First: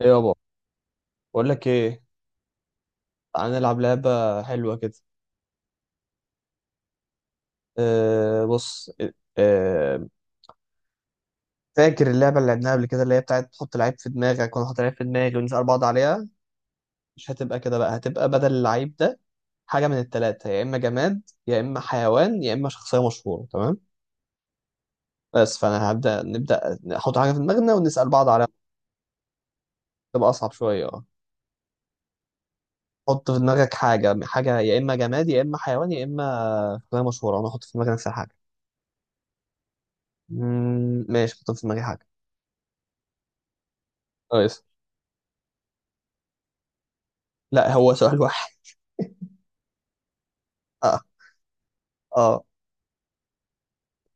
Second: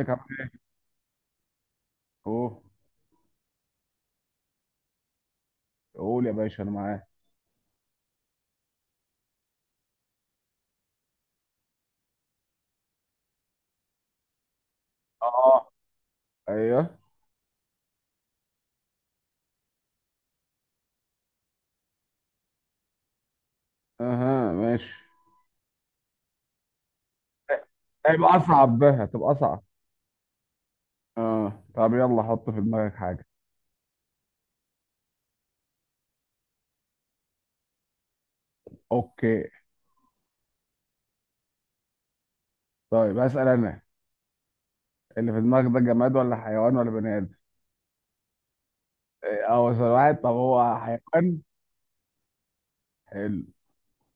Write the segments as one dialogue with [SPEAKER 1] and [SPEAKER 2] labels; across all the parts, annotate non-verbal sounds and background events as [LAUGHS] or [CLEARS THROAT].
[SPEAKER 1] ايه
[SPEAKER 2] عامل
[SPEAKER 1] يابا.
[SPEAKER 2] ايه؟
[SPEAKER 1] بقول لك ايه.
[SPEAKER 2] اوه.
[SPEAKER 1] تعال نلعب لعبه حلوه كده.
[SPEAKER 2] قول يا باشا انا معاك.
[SPEAKER 1] بص. أه فاكر اللعبه اللي لعبناها قبل كده، اللي هي بتاعت تحط لعيب في دماغك وانا احط لعيب في دماغي ونسال
[SPEAKER 2] اه.
[SPEAKER 1] بعض عليها؟
[SPEAKER 2] ايوه.
[SPEAKER 1] مش هتبقى كده بقى، هتبقى بدل اللعيب ده حاجه من الثلاثه: يا اما جماد يا اما حيوان يا اما شخصيه مشهوره. تمام؟
[SPEAKER 2] اها، ماشي.
[SPEAKER 1] بس فانا هبدا نبدا نحط حاجه في دماغنا ونسال بعض
[SPEAKER 2] هيبقى
[SPEAKER 1] عليها.
[SPEAKER 2] اصعب بقى، هتبقى اصعب.
[SPEAKER 1] تبقى اصعب شويه، اه.
[SPEAKER 2] اه، طب يلا حط في دماغك حاجه.
[SPEAKER 1] حط في دماغك حاجه، حاجه يا اما جماد يا اما حيوان يا اما شخصيه مشهوره، انا احط في دماغي نفس الحاجه.
[SPEAKER 2] اوكي.
[SPEAKER 1] ماشي، حط في دماغي حاجه.
[SPEAKER 2] طيب هسأل انا.
[SPEAKER 1] كويس.
[SPEAKER 2] اللي في دماغك ده جماد ولا حيوان ولا بني ادم؟
[SPEAKER 1] لا، هو سؤال واحد.
[SPEAKER 2] إيه، اه، سؤال واحد، طب هو
[SPEAKER 1] اه.
[SPEAKER 2] حيوان؟
[SPEAKER 1] اه.
[SPEAKER 2] حلو.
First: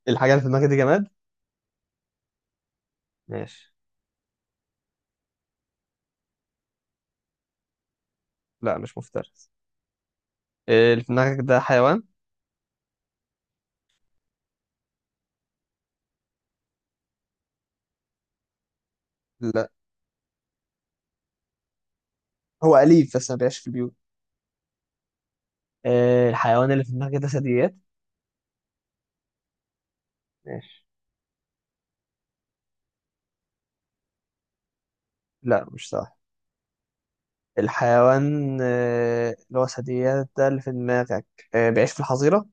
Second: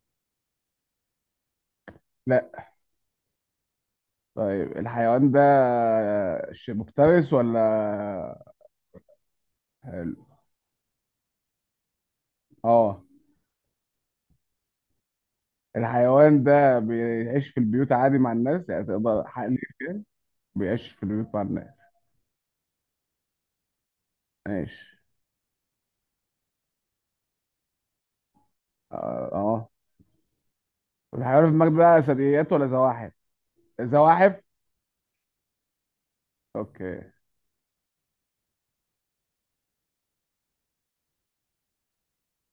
[SPEAKER 1] الحاجة اللي في دماغك دي جماد؟
[SPEAKER 2] لا.
[SPEAKER 1] ماشي.
[SPEAKER 2] طيب الحيوان ده مفترس ولا؟
[SPEAKER 1] لا، مش مفترس.
[SPEAKER 2] حلو.
[SPEAKER 1] اللي في دماغك ده حيوان.
[SPEAKER 2] اه، الحيوان ده بيعيش في البيوت عادي مع الناس، يعني تقدر حقلي
[SPEAKER 1] لا،
[SPEAKER 2] بيعيش في البيوت مع الناس.
[SPEAKER 1] هو أليف بس ما بيعيش في البيوت.
[SPEAKER 2] ماشي.
[SPEAKER 1] الحيوان اللي في دماغك ده ثدييات؟
[SPEAKER 2] اه، آه.
[SPEAKER 1] ماشي.
[SPEAKER 2] الحيوان في المجد ده ثدييات ولا زواحف؟ زواحف؟
[SPEAKER 1] لا، مش صح.
[SPEAKER 2] اوكي.
[SPEAKER 1] الحيوان اللي هو ثدييات ده اللي في دماغك، بيعيش في الحظيرة؟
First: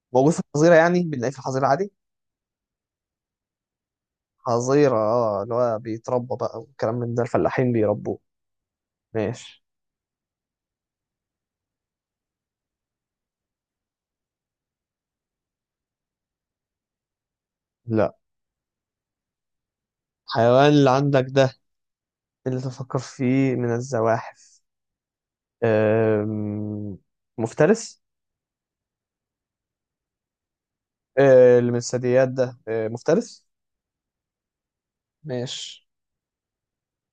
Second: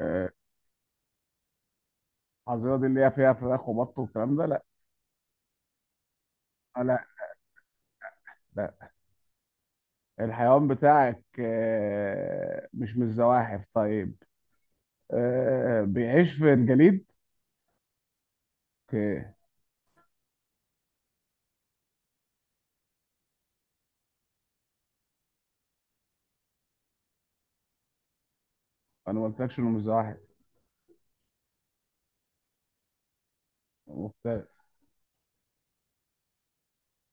[SPEAKER 2] آه،
[SPEAKER 1] موجود في الحظيرة يعني، بنلاقيه في الحظيرة عادي.
[SPEAKER 2] الحظيرة دي اللي هي فيها فراخ وبط والكلام ده؟ لا.
[SPEAKER 1] حظيرة اه، اللي هو بيتربى بقى والكلام
[SPEAKER 2] لا،
[SPEAKER 1] من ده، الفلاحين بيربوه.
[SPEAKER 2] لا.
[SPEAKER 1] ماشي.
[SPEAKER 2] الحيوان بتاعك مش من الزواحف، طيب. بيعيش في الجليد؟
[SPEAKER 1] لا.
[SPEAKER 2] اوكي.
[SPEAKER 1] الحيوان اللي عندك ده، اللي تفكر فيه من الزواحف، آم، مفترس.
[SPEAKER 2] انا ما قلتلكش انه مش زواحف.
[SPEAKER 1] اللي من الثدييات ده مفترس.
[SPEAKER 2] مختلف.
[SPEAKER 1] ماشي.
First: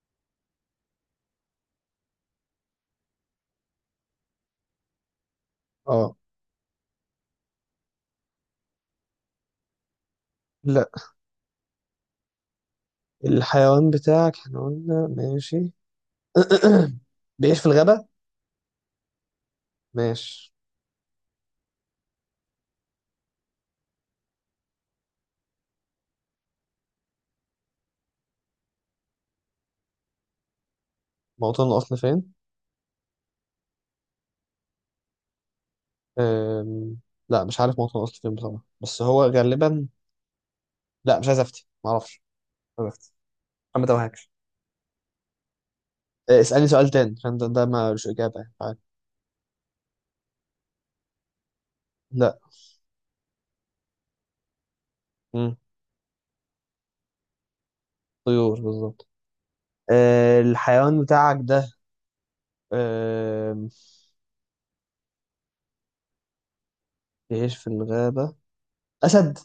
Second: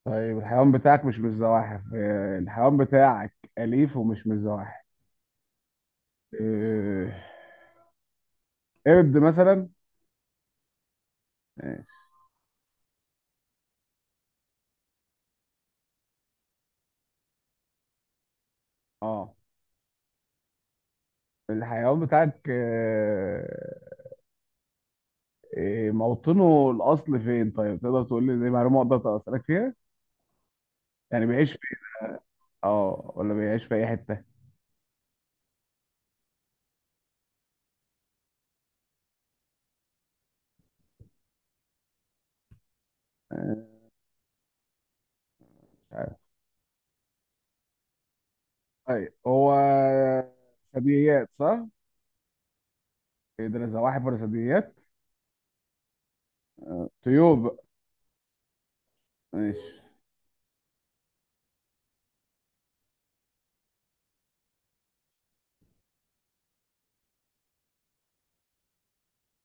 [SPEAKER 2] طيب الحيوان بتاعك مش من الزواحف. الحيوان بتاعك أليف ومش من الزواحف.
[SPEAKER 1] اه.
[SPEAKER 2] آه، قرد مثلا؟
[SPEAKER 1] لا. الحيوان بتاعك احنا قلنا ماشي. [CLEARS THROAT] بيعيش في الغابة.
[SPEAKER 2] اه.
[SPEAKER 1] ماشي.
[SPEAKER 2] الحيوان بتاعك إيه موطنه الاصل فين؟ طيب تقدر تقول لي زي معلومه اقدر اسالك فيها؟ يعني بيعيش
[SPEAKER 1] موطن
[SPEAKER 2] في.
[SPEAKER 1] الأصل فين؟
[SPEAKER 2] اه ولا بيعيش في اي حته؟
[SPEAKER 1] أم... لا مش عارف موطن الأصل فين بصراحة، بس هو غالبا. لا، مش عايز أفتي، معرفش. مش عايز أفتي.
[SPEAKER 2] آه،
[SPEAKER 1] أنا ما توهكش.
[SPEAKER 2] مش عارف.
[SPEAKER 1] اسألني سؤال تاني، عشان ده ملوش إجابة يعني، عارف.
[SPEAKER 2] طيب هو ثدييات صح؟
[SPEAKER 1] لا.
[SPEAKER 2] يقدر زواحف ولا ثدييات؟
[SPEAKER 1] مم.
[SPEAKER 2] طيور بقى.
[SPEAKER 1] طيور، بالظبط.
[SPEAKER 2] ماشي.
[SPEAKER 1] الحيوان بتاعك ده، أم، بيعيش في الغابة. أسد.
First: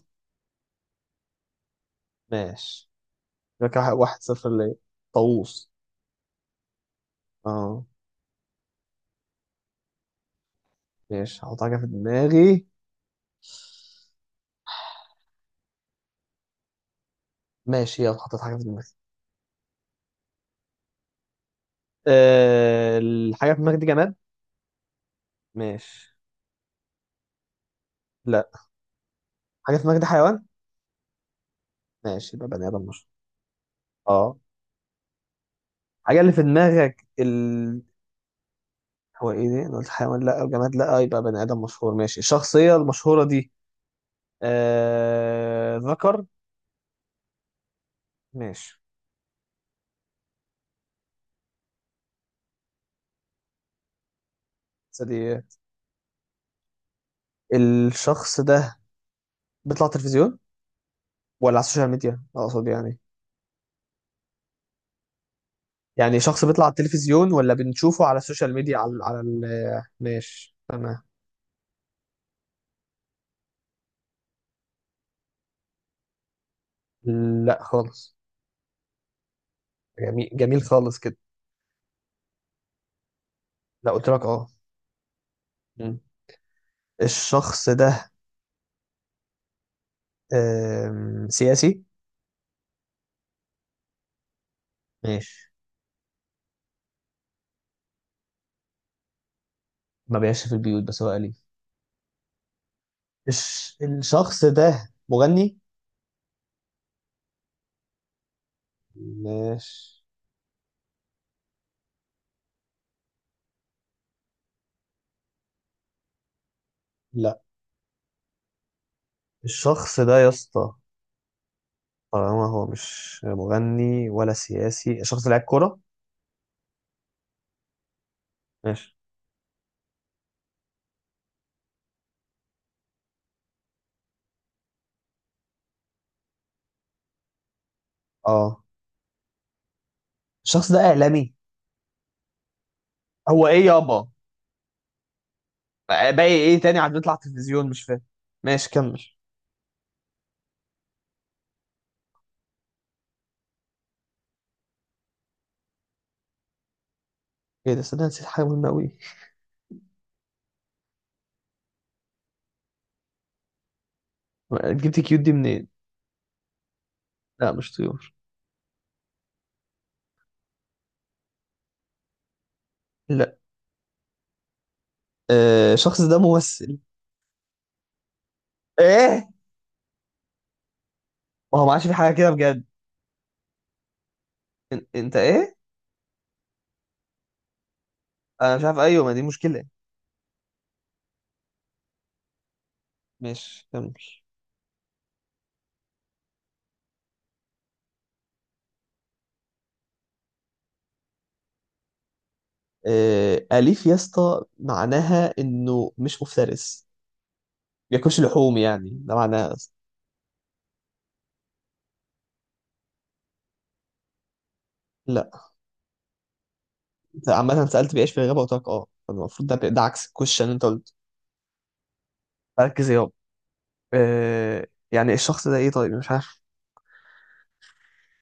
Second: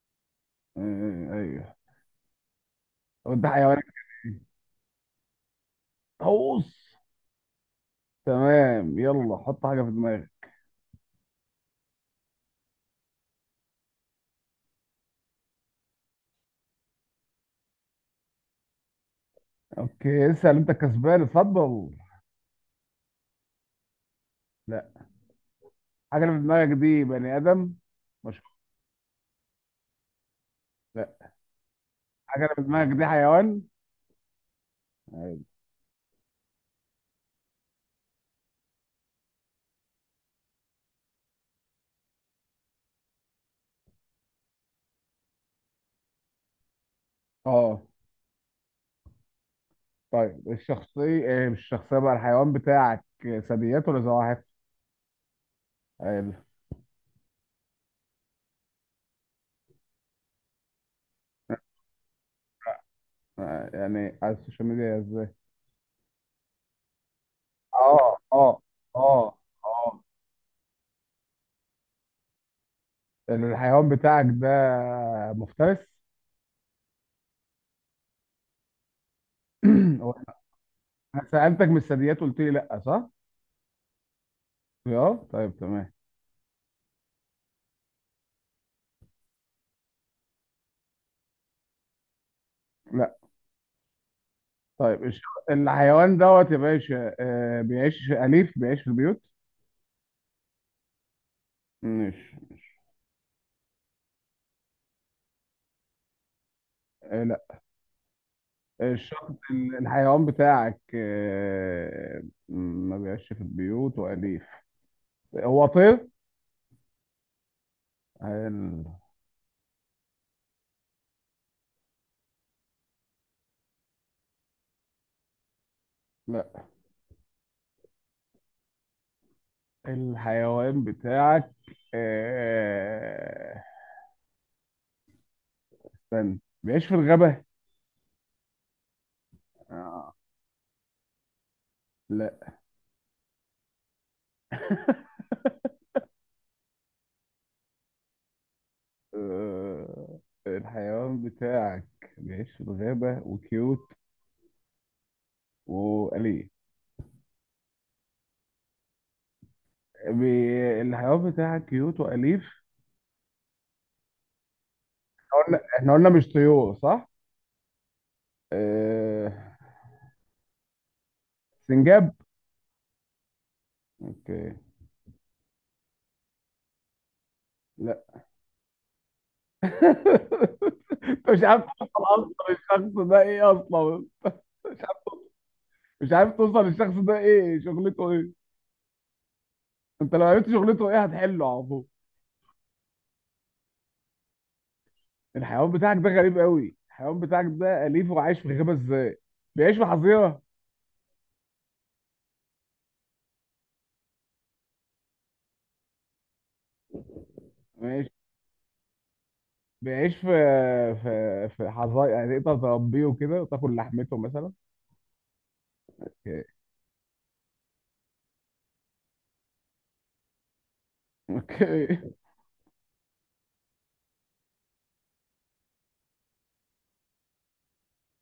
[SPEAKER 2] ايوه.
[SPEAKER 1] ماشي.
[SPEAKER 2] طب ده
[SPEAKER 1] يبقى
[SPEAKER 2] حيوان.
[SPEAKER 1] كده واحد صفر ليا. طاووس.
[SPEAKER 2] طاووس.
[SPEAKER 1] اه.
[SPEAKER 2] تمام، يلا حط حاجه في دماغك.
[SPEAKER 1] ماشي، هحط حاجة في دماغي. ماشي، يلا حطيت حاجة في دماغي.
[SPEAKER 2] اوكي، اسال انت كسبان، اتفضل.
[SPEAKER 1] أه، الحاجة في دماغي دي جماد؟
[SPEAKER 2] لا.
[SPEAKER 1] ماشي.
[SPEAKER 2] حاجه اللي في دماغك دي بني ادم؟ مش
[SPEAKER 1] لا. حاجة في دماغي دي حيوان؟
[SPEAKER 2] لا.
[SPEAKER 1] ماشي،
[SPEAKER 2] حاجه
[SPEAKER 1] يبقى
[SPEAKER 2] اللي في
[SPEAKER 1] بني آدم
[SPEAKER 2] دماغك دي
[SPEAKER 1] مش.
[SPEAKER 2] حيوان؟
[SPEAKER 1] اه.
[SPEAKER 2] أيوة.
[SPEAKER 1] الحاجة اللي في دماغك ال... هو ايه ده؟ انا قلت حيوان لا، الجماد لا، يبقى بني آدم مشهور. ماشي، الشخصية المشهورة دي ذكر؟
[SPEAKER 2] اه،
[SPEAKER 1] ماشي.
[SPEAKER 2] طيب الشخصية مش الشخصية بقى، الحيوان بتاعك ثدييات ولا زواحف؟
[SPEAKER 1] بس دي،
[SPEAKER 2] آه،
[SPEAKER 1] الشخص ده بيطلع تلفزيون، ولا على السوشيال ميديا اقصد، يعني؟
[SPEAKER 2] يعني على السوشيال ميديا ازاي؟
[SPEAKER 1] يعني شخص بيطلع على التلفزيون، ولا بنشوفه
[SPEAKER 2] اه،
[SPEAKER 1] على
[SPEAKER 2] اه،
[SPEAKER 1] السوشيال ميديا على
[SPEAKER 2] اه، اه.
[SPEAKER 1] ماشي تمام.
[SPEAKER 2] الحيوان بتاعك ده مفترس؟
[SPEAKER 1] لا خالص.
[SPEAKER 2] [CLEARS THROAT] هو
[SPEAKER 1] جميل جميل خالص كده.
[SPEAKER 2] انا سألتك من الثدييات قلت لي لا صح؟
[SPEAKER 1] لا، قلت لك اه.
[SPEAKER 2] اه، طيب تمام.
[SPEAKER 1] مم. الشخص ده سياسي؟
[SPEAKER 2] لا. طيب
[SPEAKER 1] ماشي.
[SPEAKER 2] الحيوان دوت يا باشا، بيعيش أليف، بيعيش في البيوت؟
[SPEAKER 1] ما بيعيش في البيوت، بس هو أليف.
[SPEAKER 2] مش
[SPEAKER 1] الشخص ده مغني؟
[SPEAKER 2] لا. الشخص
[SPEAKER 1] ماشي.
[SPEAKER 2] الحيوان بتاعك ما بيعيش في البيوت وأليف. هو طير؟
[SPEAKER 1] لا.
[SPEAKER 2] ال...
[SPEAKER 1] الشخص ده يا اسطى، طالما هو مش مغني ولا سياسي، الشخص ده لعيب كورة؟
[SPEAKER 2] لا.
[SPEAKER 1] ماشي.
[SPEAKER 2] الحيوان بتاعك آه، استنى، بيعيش في الغابة.
[SPEAKER 1] اه.
[SPEAKER 2] آه،
[SPEAKER 1] الشخص ده إعلامي؟
[SPEAKER 2] لا.
[SPEAKER 1] هو ايه يابا؟ باقي ايه تاني؟ عم بيطلع تلفزيون، مش فاهم. ماشي كمل.
[SPEAKER 2] آه، الحيوان بتاعك بيعيش في الغابة وكيوت وأليف.
[SPEAKER 1] ايه ده، صدق نسيت حاجه مهمه قوي.
[SPEAKER 2] الحيوان بتاعك كيوت وأليف.
[SPEAKER 1] جبت كيوت دي
[SPEAKER 2] قلنا،
[SPEAKER 1] منين؟
[SPEAKER 2] احنا قلنا مش طيور صح؟
[SPEAKER 1] لا مش طيور.
[SPEAKER 2] آه، سنجاب.
[SPEAKER 1] لا.
[SPEAKER 2] اوكي.
[SPEAKER 1] الشخص ده ممثل؟
[SPEAKER 2] لا.
[SPEAKER 1] ايه؟
[SPEAKER 2] [LAUGHS] انت مش
[SPEAKER 1] ما
[SPEAKER 2] عارف
[SPEAKER 1] هو ما عادش
[SPEAKER 2] توصل
[SPEAKER 1] في حاجه كده
[SPEAKER 2] اصلا
[SPEAKER 1] بجد.
[SPEAKER 2] الشخص ده ايه اصلا. مش
[SPEAKER 1] انت ايه؟
[SPEAKER 2] مش عارف توصل للشخص ده ايه، شغلته ايه.
[SPEAKER 1] انا مش عارف، ايوه، ما دي مشكله.
[SPEAKER 2] انت لو عرفت شغلته ايه هتحله على طول.
[SPEAKER 1] ماشي كمل.
[SPEAKER 2] الحيوان بتاعك ده غريب قوي. الحيوان بتاعك ده اليف وعايش في غابه ازاي؟ بيعيش في حظيره؟
[SPEAKER 1] آه، اليف يا اسطى معناها انه مش مفترس،
[SPEAKER 2] ماشي.
[SPEAKER 1] بياكلش لحوم يعني، ده معناها أصلاً.
[SPEAKER 2] بيعيش في حظايا، يعني تقدر تربيه وكده وتاكل لحمته مثلا؟
[SPEAKER 1] لا.
[SPEAKER 2] اوكي.
[SPEAKER 1] انت عامه سالت بيعيش في الغابه وقلت لك اه، فالمفروض ده عكس الكوشن اللي انت قلت.
[SPEAKER 2] اوكي. [LAUGHS]
[SPEAKER 1] ركز يابا. آه، يعني الشخص ده ايه طيب، مش عارف.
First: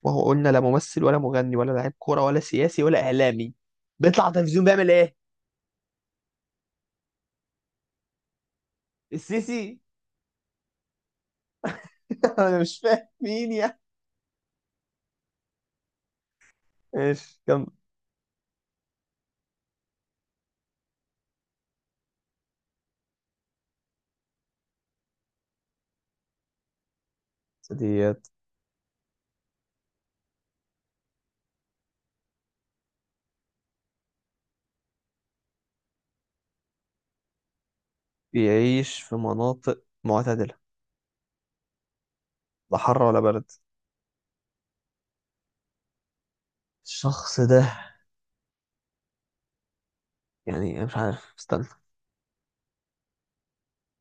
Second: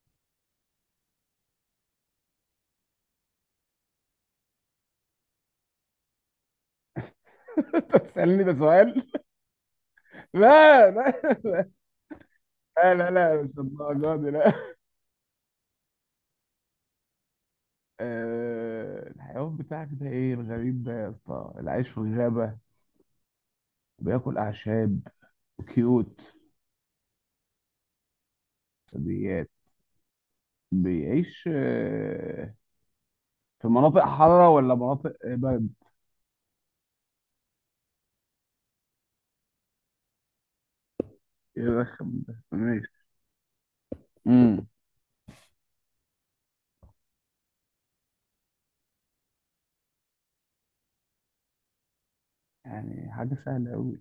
[SPEAKER 1] وهو قلنا لا ممثل ولا مغني ولا لاعب كوره ولا سياسي ولا اعلامي، بيطلع على التلفزيون بيعمل ايه؟
[SPEAKER 2] انت بتسالني ده سؤال؟
[SPEAKER 1] السيسي؟
[SPEAKER 2] لا، لا،
[SPEAKER 1] [LAUGHS] انا مش
[SPEAKER 2] لا،
[SPEAKER 1] فاهم
[SPEAKER 2] لا، لا،
[SPEAKER 1] مين
[SPEAKER 2] مش
[SPEAKER 1] يعني.
[SPEAKER 2] الدرجه دي، لا.
[SPEAKER 1] ايش كم
[SPEAKER 2] الحيوان بتاعك ده ايه الغريب ده يا اسطى اللي عايش في الغابه، بياكل اعشاب، كيوت،
[SPEAKER 1] ديت.
[SPEAKER 2] بيعيش في مناطق حارة ولا مناطق برد؟
[SPEAKER 1] بيعيش في مناطق معتدله،
[SPEAKER 2] يرخم ده،
[SPEAKER 1] لا حر
[SPEAKER 2] ماشي.
[SPEAKER 1] ولا برد.
[SPEAKER 2] امم
[SPEAKER 1] الشخص ده يعني مش عارف، استنى.
[SPEAKER 2] يعني حاجة سهلة أوي.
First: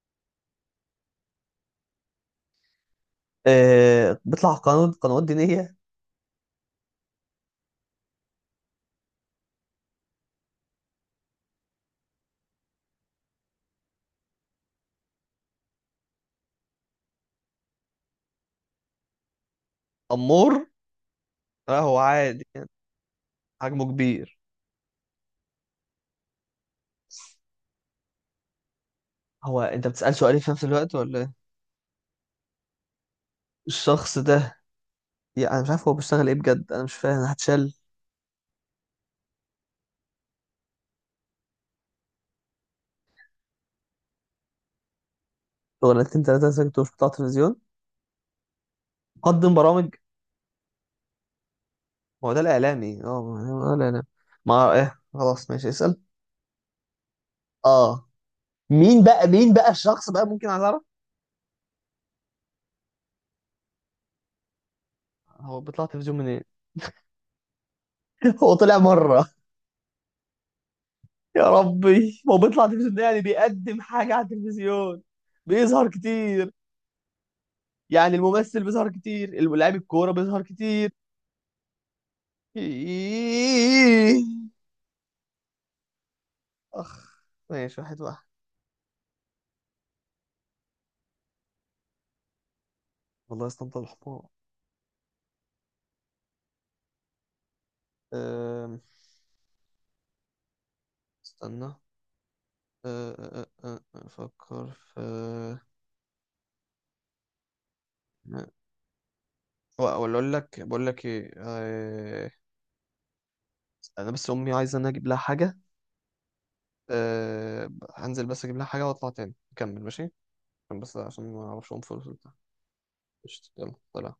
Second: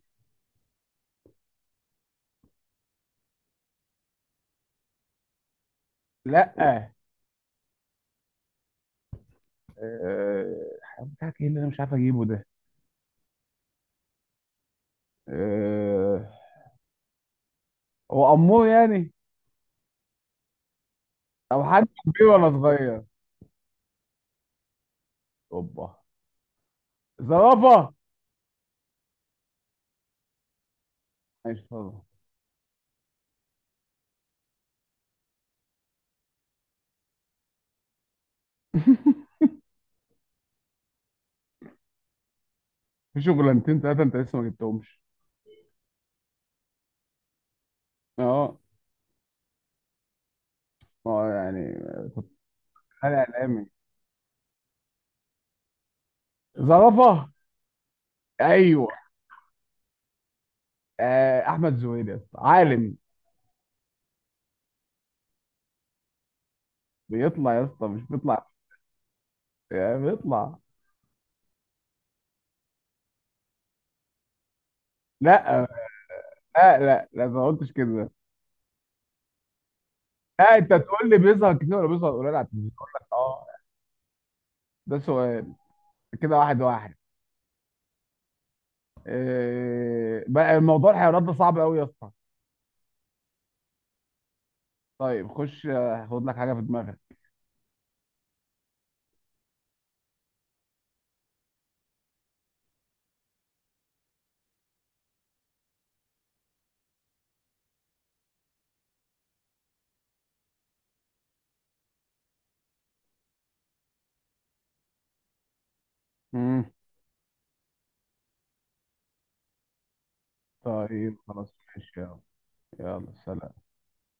[SPEAKER 1] آه، بيطلع قنوات، قنوات دينيه؟
[SPEAKER 2] لأ. الحيوان بتاعك إيه اللي أنا مش عارف أجيبه ده؟ آه، هو أمور يعني؟
[SPEAKER 1] امور.
[SPEAKER 2] أو
[SPEAKER 1] لا،
[SPEAKER 2] حد
[SPEAKER 1] هو
[SPEAKER 2] كبير
[SPEAKER 1] عادي،
[SPEAKER 2] ولا صغير؟
[SPEAKER 1] حجمه كبير.
[SPEAKER 2] أوبا. زرافة.
[SPEAKER 1] هو انت بتسأل سؤالين في نفس الوقت ولا ايه؟
[SPEAKER 2] ماشي طبعا.
[SPEAKER 1] الشخص ده يعني انا مش عارف هو بيشتغل ايه بجد، انا مش فاهم، هتشال.
[SPEAKER 2] [LAUGHS] في شغلانتين تلاتة أنت لسه ما جبتهمش.
[SPEAKER 1] شغلانتين تلاتة ساكت ومش بتاع تلفزيون.
[SPEAKER 2] أه.
[SPEAKER 1] قدم برامج.
[SPEAKER 2] أه يعني.
[SPEAKER 1] هو ده الإعلامي،
[SPEAKER 2] أنا
[SPEAKER 1] اه
[SPEAKER 2] إعلامي.
[SPEAKER 1] الإعلامي. ما ايه، خلاص ماشي اسأل.
[SPEAKER 2] زرافة.
[SPEAKER 1] اه.
[SPEAKER 2] أيوه.
[SPEAKER 1] مين بقى، مين بقى الشخص بقى، ممكن عايز اعرف.
[SPEAKER 2] أحمد زويل يا اسطى، عالم.
[SPEAKER 1] هو بيطلع تلفزيون منين؟
[SPEAKER 2] بيطلع يا اسطى، مش
[SPEAKER 1] [LAUGHS]
[SPEAKER 2] بيطلع.
[SPEAKER 1] هو طلع مرة.
[SPEAKER 2] يعني اطلع.
[SPEAKER 1] يا ربي، هو بيطلع تلفزيون ده يعني بيقدم حاجة على التلفزيون،
[SPEAKER 2] لا،
[SPEAKER 1] بيظهر كتير.
[SPEAKER 2] لا، لا، لا، ما قلتش كده، لا.
[SPEAKER 1] يعني الممثل بيظهر كتير، اللاعب الكورة بيظهر
[SPEAKER 2] انت
[SPEAKER 1] كتير.
[SPEAKER 2] تقول لي بيظهر كتير ولا بيظهر قليل على
[SPEAKER 1] [LAUGHS]
[SPEAKER 2] التلفزيون، اقول لك اه.
[SPEAKER 1] إيه.
[SPEAKER 2] ده سؤال. كده واحد واحد.
[SPEAKER 1] اخ. ماشي، واحد واحد.
[SPEAKER 2] إيه بقى الموضوع الحيوانات ده صعب قوي يا اسطى.
[SPEAKER 1] والله استنطع الحمار.
[SPEAKER 2] طيب خش آه، خد لك حاجه في دماغك.
[SPEAKER 1] أم، استنى. أه، أه، أه، أه، افكر في ولا اقول لك، بقول لك ايه آه، انا بس امي عايزه انا اجيب لها حاجه.
[SPEAKER 2] مم.
[SPEAKER 1] أه... هنزل بس اجيب لها حاجه واطلع تاني نكمل، ماشي؟
[SPEAKER 2] طيب
[SPEAKER 1] عشان ما
[SPEAKER 2] خلاص
[SPEAKER 1] اعرفش اقوم
[SPEAKER 2] ماشي،
[SPEAKER 1] فلوس
[SPEAKER 2] يلا.
[SPEAKER 1] وبتاع.
[SPEAKER 2] يلا
[SPEAKER 1] قشطة،
[SPEAKER 2] سلام.
[SPEAKER 1] يلا سلام.